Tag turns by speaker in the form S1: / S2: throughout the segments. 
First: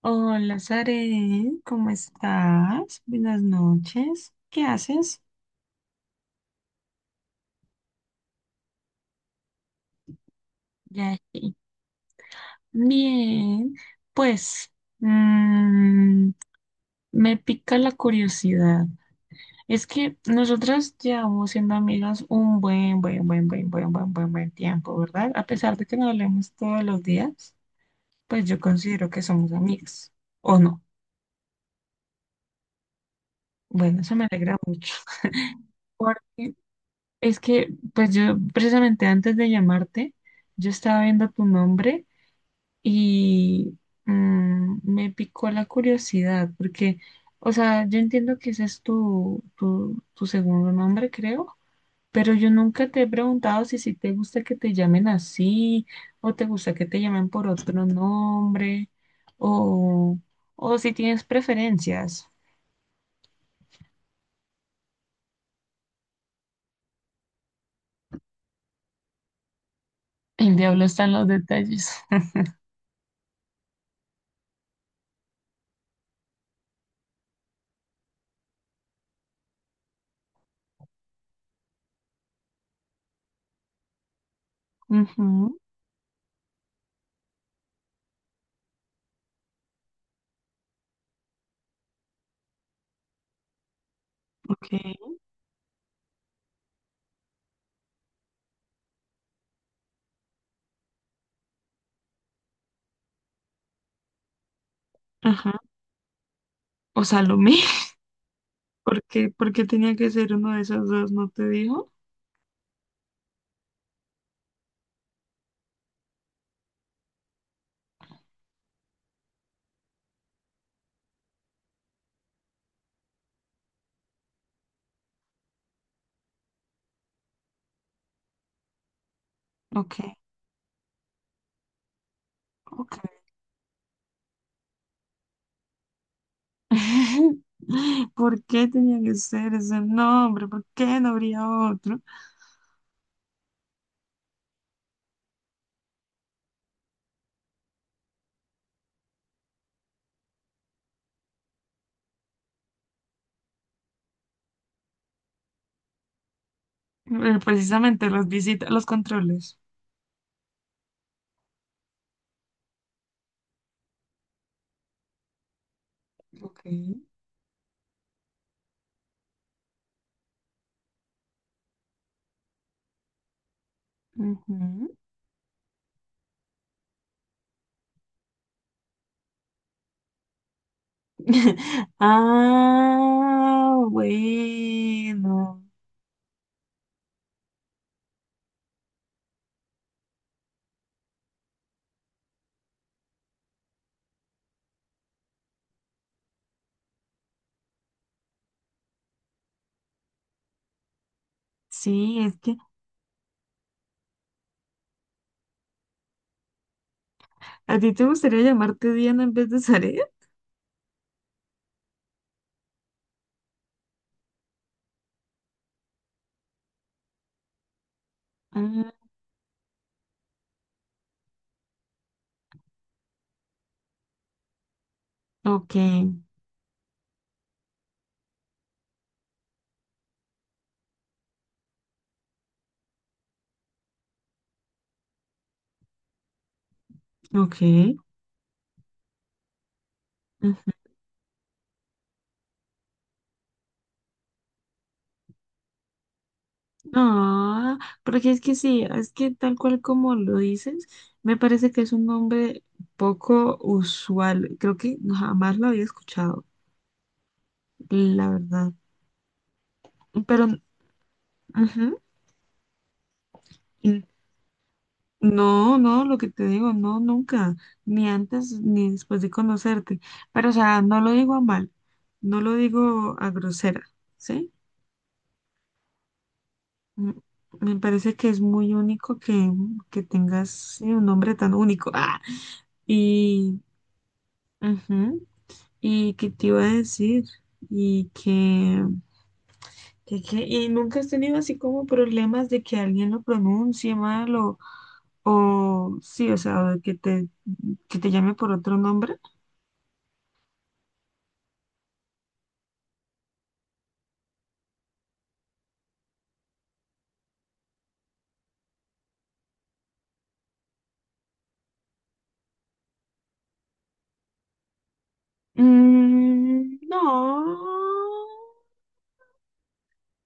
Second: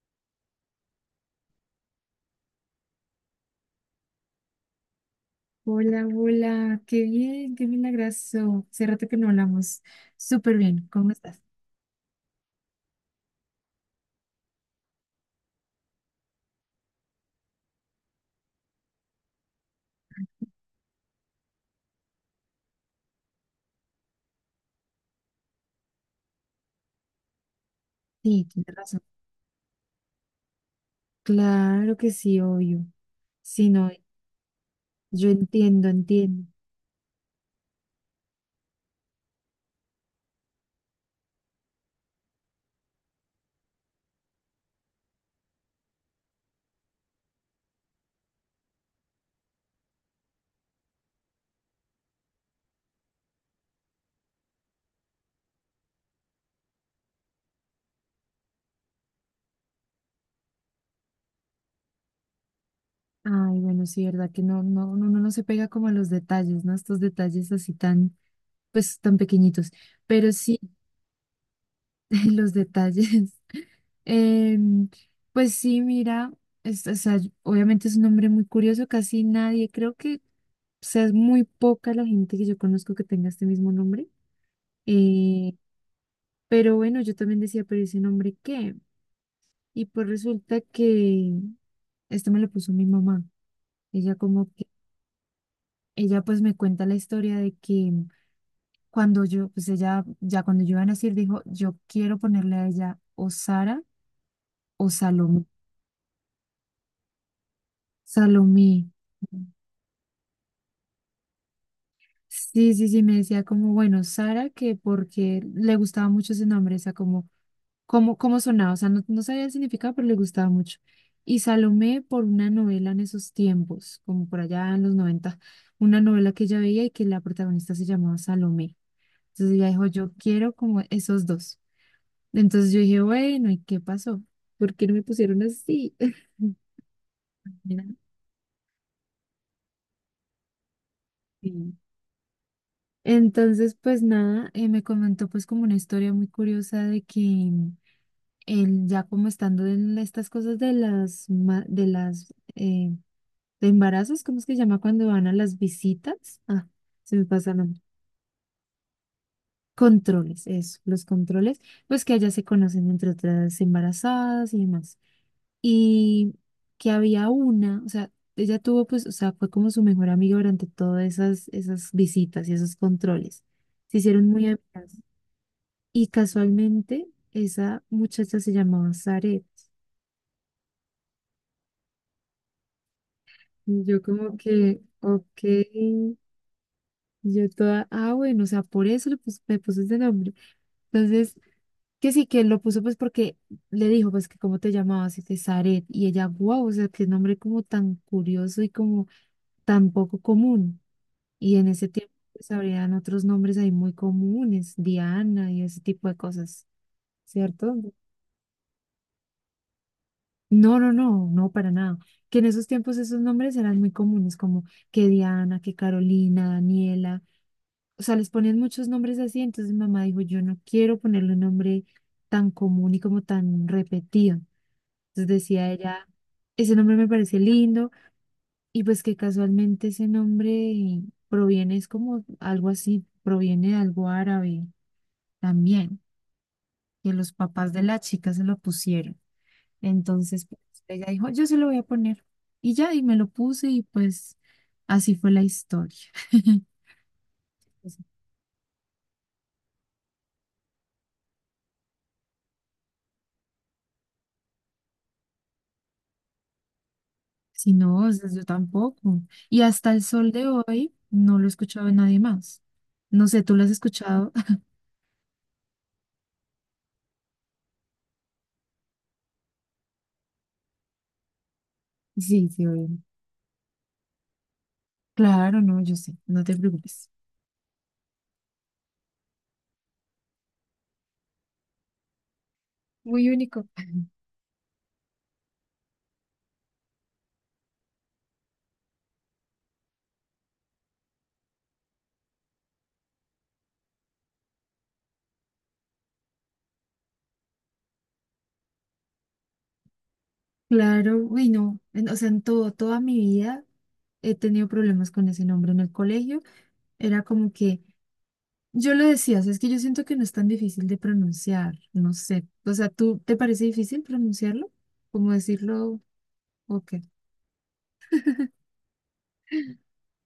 S1: Hola, Sare, ¿cómo estás? Buenas noches. ¿Qué haces?
S2: Hola, hola, qué bien, qué milagroso. Hace rato que no hablamos. Súper bien, ¿cómo
S1: Ya
S2: estás?
S1: sí. Bien, pues mm, me pica la curiosidad. Es que nosotras llevamos siendo amigas un buen tiempo, ¿verdad? A pesar de que nos hablemos todos los días,
S2: Sí,
S1: pues yo
S2: tienes razón.
S1: considero que somos amigas, ¿o no?
S2: Claro que sí, obvio. Sí, no,
S1: Bueno, eso me alegra mucho.
S2: yo entiendo, entiendo.
S1: Porque es que, pues yo precisamente antes de llamarte, yo estaba viendo tu nombre y me picó la curiosidad, porque, o sea, yo entiendo que ese es tu segundo nombre, creo, pero yo nunca te he preguntado si te gusta que te llamen así, o te gusta que te llamen por otro nombre, o, o si tienes preferencias.
S2: Ay, bueno, sí, verdad que no, no, no, uno no se pega como a los detalles, ¿no? Estos detalles así tan, pues, tan pequeñitos. Pero
S1: El
S2: sí.
S1: diablo está en los detalles.
S2: Los detalles. Em, pues sí, mira, o sea, obviamente es un hombre muy curioso, casi nadie, creo que, o sea, es muy poca la gente que yo conozco que tenga este mismo nombre. Eh,
S1: Ujú.
S2: pero bueno, yo también decía, ¿pero ese nombre qué? Y pues resulta que esto me lo puso mi mamá. Ella como que,
S1: Ok,
S2: ella pues me cuenta la historia de que cuando yo, pues ella, ya cuando yo iba a nacer, dijo, yo quiero ponerle a ella o Sara o Salomé.
S1: ajá. O Salomé.
S2: Salomé.
S1: Por qué tenía que ser uno de esos dos? ¿No te dijo?
S2: Sí, sí, sí, me decía como, bueno, Sara, que porque le gustaba mucho ese nombre, o sea, como, cómo sonaba, o sea, no sabía el significado, pero le gustaba mucho. Y Salomé por una novela en esos tiempos, como por allá en los 90, una novela que ella veía y que la protagonista se llamaba Salomé. Entonces ella dijo,
S1: Ok,
S2: yo quiero como esos dos. Entonces yo dije,
S1: ok.
S2: bueno, ¿y qué pasó? ¿Por qué no me pusieron así? Mira.
S1: ¿Por qué tenía que ser ese nombre? ¿Por qué no habría
S2: Sí.
S1: otro?
S2: Entonces, pues nada, me comentó pues como una historia muy curiosa de que él ya como estando en estas cosas de las ma- de las de embarazos. ¿Cómo es que se llama cuando van a las visitas? Ah, se me pasa el nombre.
S1: Precisamente las visitas, los controles.
S2: Controles, eso, los controles, pues que allá se conocen entre otras embarazadas y demás. Y
S1: Ok.
S2: que había una, o sea, ella tuvo pues, o sea, fue como su mejor amiga durante todas esas visitas y esos controles. Se hicieron muy
S1: Ujú.
S2: amigas. Y casualmente esa muchacha se llamaba Zaret.
S1: Ah,
S2: Y yo como que, ok,
S1: bueno.
S2: yo toda, ah, bueno, o sea, por eso me puse ese nombre. Entonces, que sí, que lo puso pues porque le dijo, pues que cómo te llamabas, y que Zaret. Y ella, wow, o sea, qué nombre como tan curioso y como tan poco común. Y en ese tiempo
S1: Sí, es
S2: pues
S1: que
S2: habrían otros nombres ahí muy comunes, Diana y ese tipo de cosas, ¿cierto?
S1: a ti te gustaría llamarte Diana en vez de Zaret.
S2: No, no, no, no, para nada. Que en esos tiempos esos nombres eran muy comunes, como que Diana, que Carolina, Daniela. O sea, les ponían muchos
S1: Ah,
S2: nombres así. Entonces mi mamá dijo, yo no quiero ponerle un nombre tan común y como tan repetido. Entonces decía
S1: ok,
S2: ella, ese nombre me parece lindo y pues que casualmente ese nombre proviene, es como algo así, proviene de algo árabe también, que los
S1: ok.
S2: papás de la chica se lo pusieron. Entonces, pues, ella dijo, yo se lo voy a poner. Y ya, y me lo puse y pues así fue la historia.
S1: No, porque es que sí, es que tal cual como lo dices, me parece que es un nombre poco usual. Creo que jamás lo había escuchado,
S2: Si no, o sea,
S1: la
S2: yo
S1: verdad.
S2: tampoco. Y hasta el sol
S1: Pero,
S2: de hoy no lo he escuchado de
S1: ujú,
S2: nadie más. No sé, ¿tú lo has
S1: y
S2: escuchado?
S1: no, no, lo que te digo, no, nunca, ni antes ni después de conocerte. Pero, o sea, no lo digo a mal, no
S2: Sí,
S1: lo
S2: sí, obvio.
S1: digo a grosera, ¿sí?
S2: Claro, no, yo sé, no te preocupes.
S1: Mm, me parece que es muy único que tengas sí, un nombre tan único. Ah,
S2: Muy
S1: y.
S2: único.
S1: Ujú. Y que te iba a decir, y que, y nunca has tenido así como problemas de que alguien lo pronuncie mal o sí, o sea, o que te llame por otro nombre.
S2: Claro, uy, no. O sea, en todo, toda mi vida he tenido problemas con ese nombre en el colegio. Era como que Yo lo decía, o sea, es que yo siento que no es tan difícil de pronunciar, no sé. O sea, ¿tú te parece difícil pronunciarlo? ¿Cómo decirlo?
S1: Mm,
S2: ¿O qué?
S1: no.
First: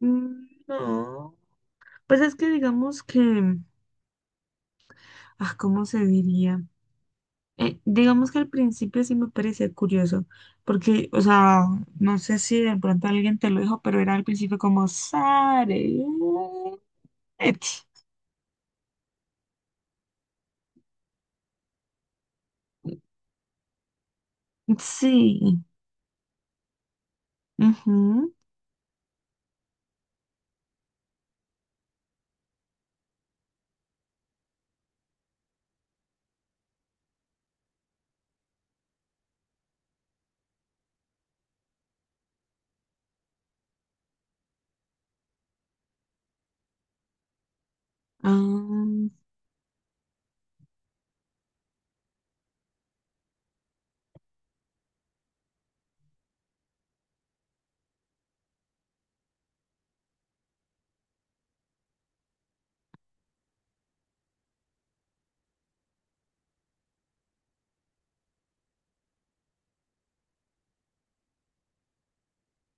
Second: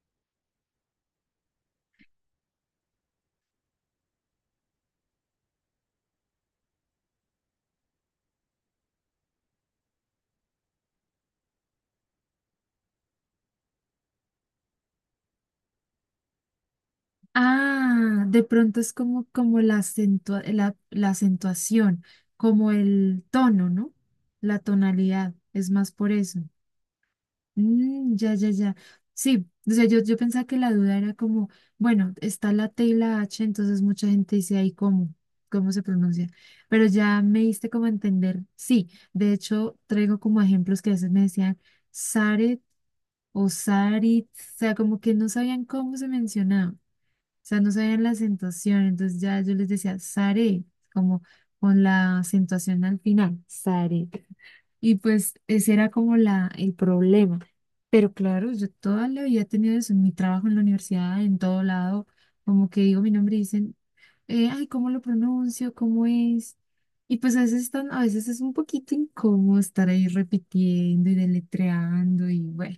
S1: Mm, no. Pues es que digamos que, ah, ¿cómo se diría? Digamos que al principio sí me parecía curioso, porque, o sea, no sé si de pronto alguien te lo dijo, pero era al principio como Sare. Ech,
S2: Ah, de pronto es como, la, la acentuación, como el tono, ¿no? La tonalidad,
S1: Sí.
S2: es más por eso. Mm, ya,
S1: Ujú,
S2: ya, ya. Sí, o sea, yo pensaba que la duda era como, bueno, está la T y la H, entonces mucha gente dice ahí cómo se pronuncia. Pero ya me diste como a entender. Sí, de hecho, traigo como ejemplos que a veces me decían Saret o Sarit, o sea, como que no sabían cómo se mencionaba sea, no sabían la acentuación,
S1: am,
S2: entonces ya yo les decía, Sare, como con la acentuación al final, Sare. Y pues ese era como el problema. Pero claro, yo toda la vida he tenido eso en mi trabajo, en la universidad, en todo lado, como que digo mi nombre y dicen, ay, ¿cómo lo pronuncio? ¿Cómo es? Y pues a veces están, a veces es un poquito incómodo estar ahí repitiendo y deletreando y bueno,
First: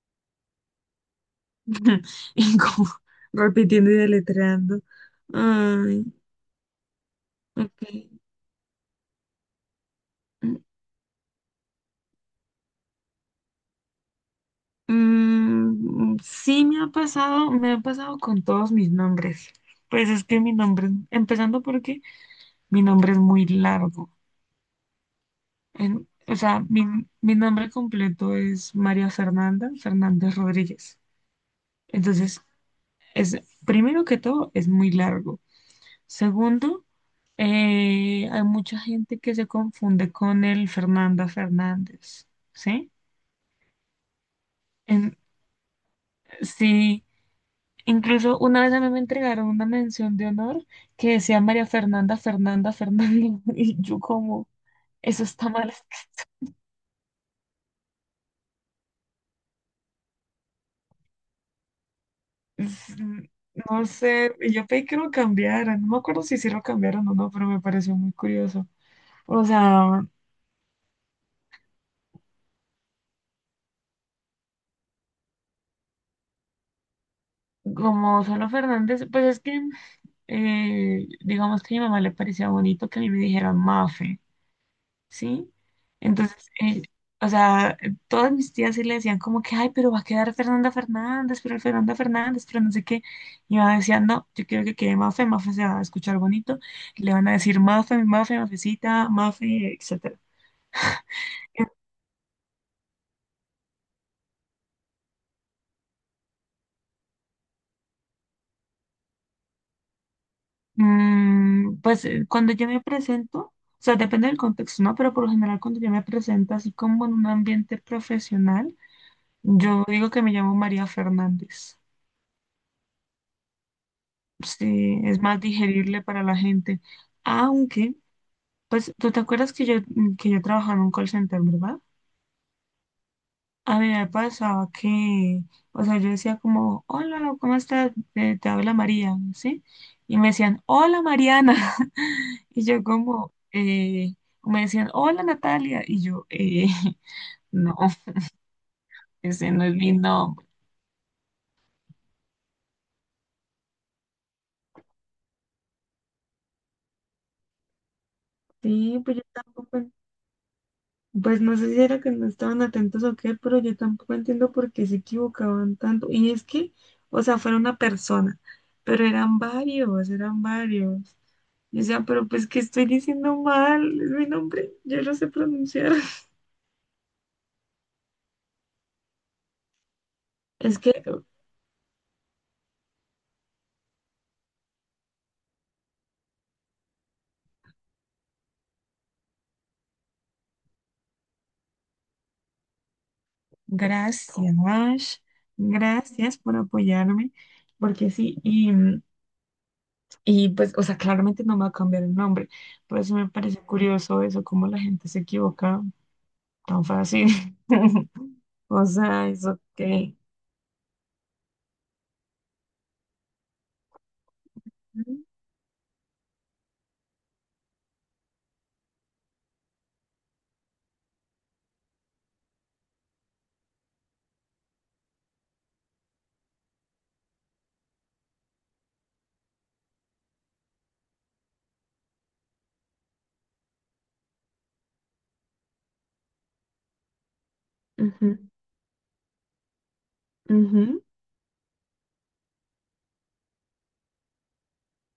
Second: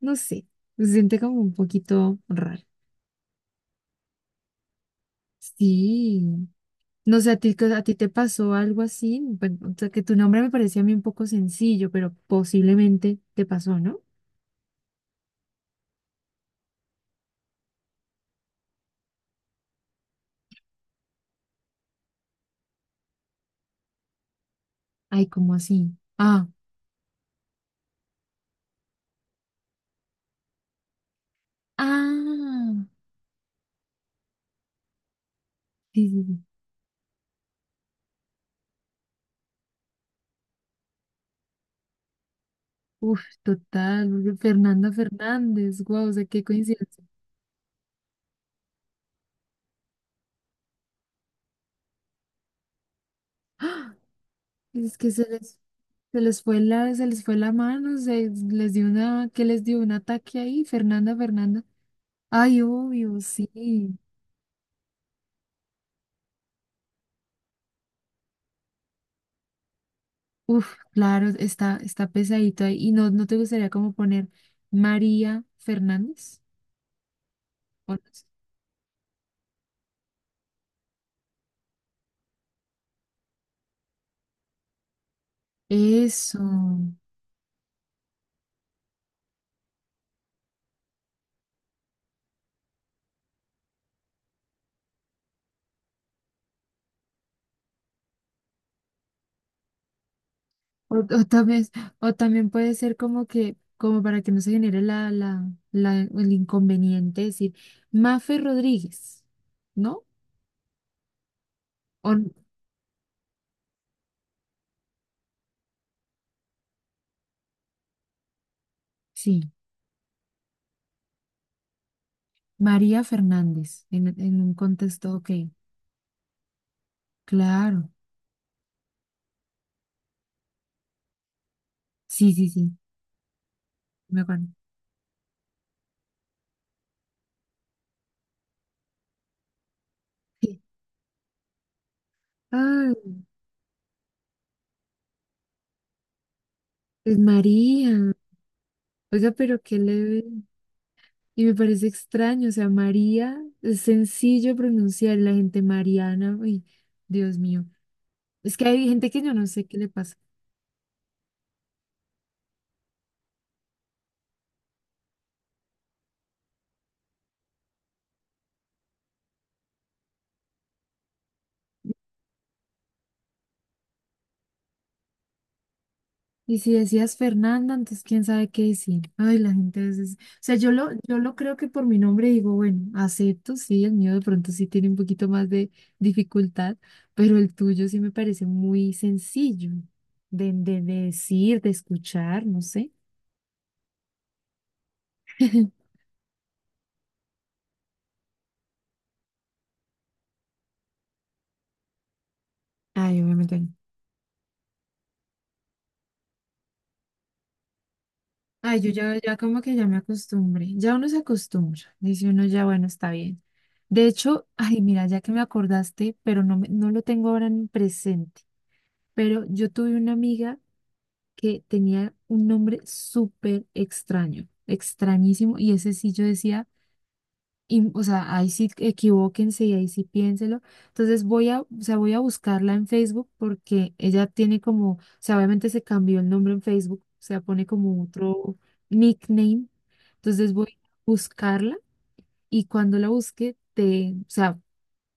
S2: no sé, se siente como un poquito
S1: y
S2: raro.
S1: como repitiendo y deletreando. Ay,
S2: Sí, no sé, a ti,
S1: ok.
S2: a ti te pasó algo así, bueno, o sea, que tu nombre me parecía a mí un poco sencillo, pero posiblemente te pasó, ¿no?
S1: Mm, sí me ha pasado con todos mis nombres. Pues es que mi nombre, empezando porque mi nombre es muy largo.
S2: Ay, ¿cómo así?
S1: O
S2: Ah,
S1: sea, mi nombre completo es María Fernanda Fernández Rodríguez. Entonces,
S2: ah,
S1: es, primero que todo, es muy largo.
S2: sí, sí, sí.
S1: Segundo, hay mucha gente que se confunde con el Fernanda Fernández, ¿sí?
S2: Uf, total, porque Fernanda
S1: En-
S2: Fernández, guau, o sea, qué coincidencia.
S1: sí, incluso una vez a mí me entregaron una mención de honor que decía María Fernanda Fernanda Fernanda y
S2: ¡Ah!
S1: yo como,
S2: Es que
S1: eso está mal.
S2: se les fue la mano, se les dio una, que les dio un ataque ahí, Fernanda Fernanda. Ay,
S1: Es-
S2: obvio,
S1: No
S2: sí.
S1: sé, y yo pedí que lo cambiaran, no me acuerdo si sí lo cambiaron o no, pero me pareció muy curioso. O sea,
S2: Uf, claro, está pesadito ahí. ¿Y no te gustaría como poner María Fernández? O no sé.
S1: como solo Fernández, pues es que, digamos que a mi mamá le parecía bonito que a mí me dijeran Mafe. ¿Sí?
S2: Eso.
S1: Entonces, o sea, todas mis tías sí le decían como que, ay, pero va a quedar Fernanda Fernández, pero no sé qué. Y yo decía, no, yo quiero que quede Mafe, Mafe se va a escuchar bonito, le van a decir Mafe, Mafe, Mafecita, Mafe, etcétera.
S2: O
S1: Eh,
S2: también, o también puede ser como que, como para que no se genere el inconveniente, decir Mafe Rodríguez, ¿no?
S1: Mm, pues
S2: O,
S1: cuando yo me presento, o sea, depende del contexto, ¿no? Pero por lo general cuando yo me presento así como en un ambiente profesional,
S2: sí,
S1: yo digo que me llamo María Fernández.
S2: María Fernández, en un
S1: Sí,
S2: contexto,
S1: es
S2: ok,
S1: más digerible para la gente.
S2: claro.
S1: Aunque, pues, ¿tú te acuerdas que que yo trabajaba en un call center, ¿verdad?
S2: Sí, sí, sí,
S1: A mí me
S2: me acuerdo.
S1: pasaba que, o sea, yo decía como, hola, ¿cómo estás? Te habla María, ¿sí? Y me
S2: Sí.
S1: decían, hola Mariana. Y yo
S2: Ay,
S1: como, me decían, hola Natalia. Y yo,
S2: pues
S1: no,
S2: María. Oiga,
S1: ese
S2: pero
S1: no es
S2: qué
S1: mi
S2: le
S1: nombre.
S2: Y me parece extraño, o sea, María, es sencillo pronunciar la gente Mariana, uy, Dios mío. Es que hay
S1: Sí,
S2: gente
S1: pues
S2: que
S1: yo
S2: yo no sé qué
S1: tampoco.
S2: le pasa.
S1: Pues no sé si era que no estaban atentos o qué, pero yo tampoco entiendo por qué se equivocaban tanto. Y es que, o sea, fuera una persona, pero eran varios, eran varios. Y o sea, pero pues que estoy diciendo mal, es mi nombre, yo lo sé pronunciar.
S2: Y si decías Fernanda, entonces quién sabe qué decir. Ay, la gente a veces, o sea, yo
S1: Es
S2: lo,
S1: que,
S2: yo lo creo que por mi nombre digo, bueno, acepto, sí, el mío de pronto sí tiene un poquito más de dificultad, pero el tuyo sí me parece muy sencillo de decir, de escuchar, no sé.
S1: gracias, ash, gracias por apoyarme, porque sí, y pues, o sea, claramente no me va a cambiar el nombre, por eso
S2: Ay,
S1: me parece
S2: obviamente.
S1: curioso eso, cómo la gente se equivoca tan fácil.
S2: Ay,
S1: O
S2: yo ya,
S1: sea,
S2: ya
S1: eso
S2: como que ya me
S1: qué.
S2: acostumbré, ya uno se acostumbra, dice uno ya, bueno, está bien. De hecho, ay, mira, ya que me acordaste, pero no, no lo tengo ahora en presente, pero yo tuve una amiga que tenía un nombre súper extraño, extrañísimo, y ese sí yo decía. Y, o sea, ahí sí equivóquense y ahí sí piénselo. Entonces voy a, o sea, voy a buscarla en Facebook porque ella tiene como, o sea, obviamente se cambió el nombre en Facebook, o sea, pone como
S1: Ujú,
S2: otro nickname. Entonces voy a
S1: ujú.
S2: buscarla y cuando la busque, o sea,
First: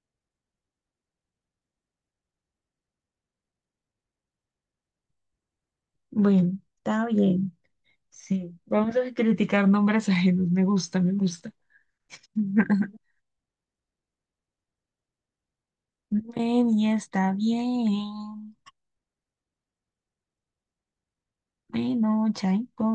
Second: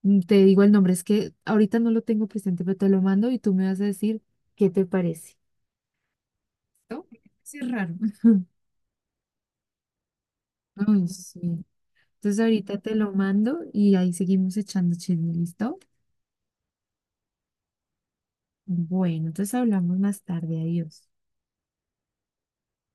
S2: te digo el nombre. Es que ahorita no lo tengo presente, pero te lo mando y tú me vas a decir qué te parece.
S1: Bueno,
S2: ¿No?
S1: está
S2: Sí,
S1: bien.
S2: es raro.
S1: Sí, vamos a criticar nombres ajenos. Me gusta,
S2: Ay,
S1: me gusta.
S2: sí. Entonces ahorita te lo mando y ahí seguimos echando chisme, ¿listo?
S1: Bueno, ya está bien.
S2: Bueno, entonces hablamos más tarde. Adiós.
S1: Bueno, chaito.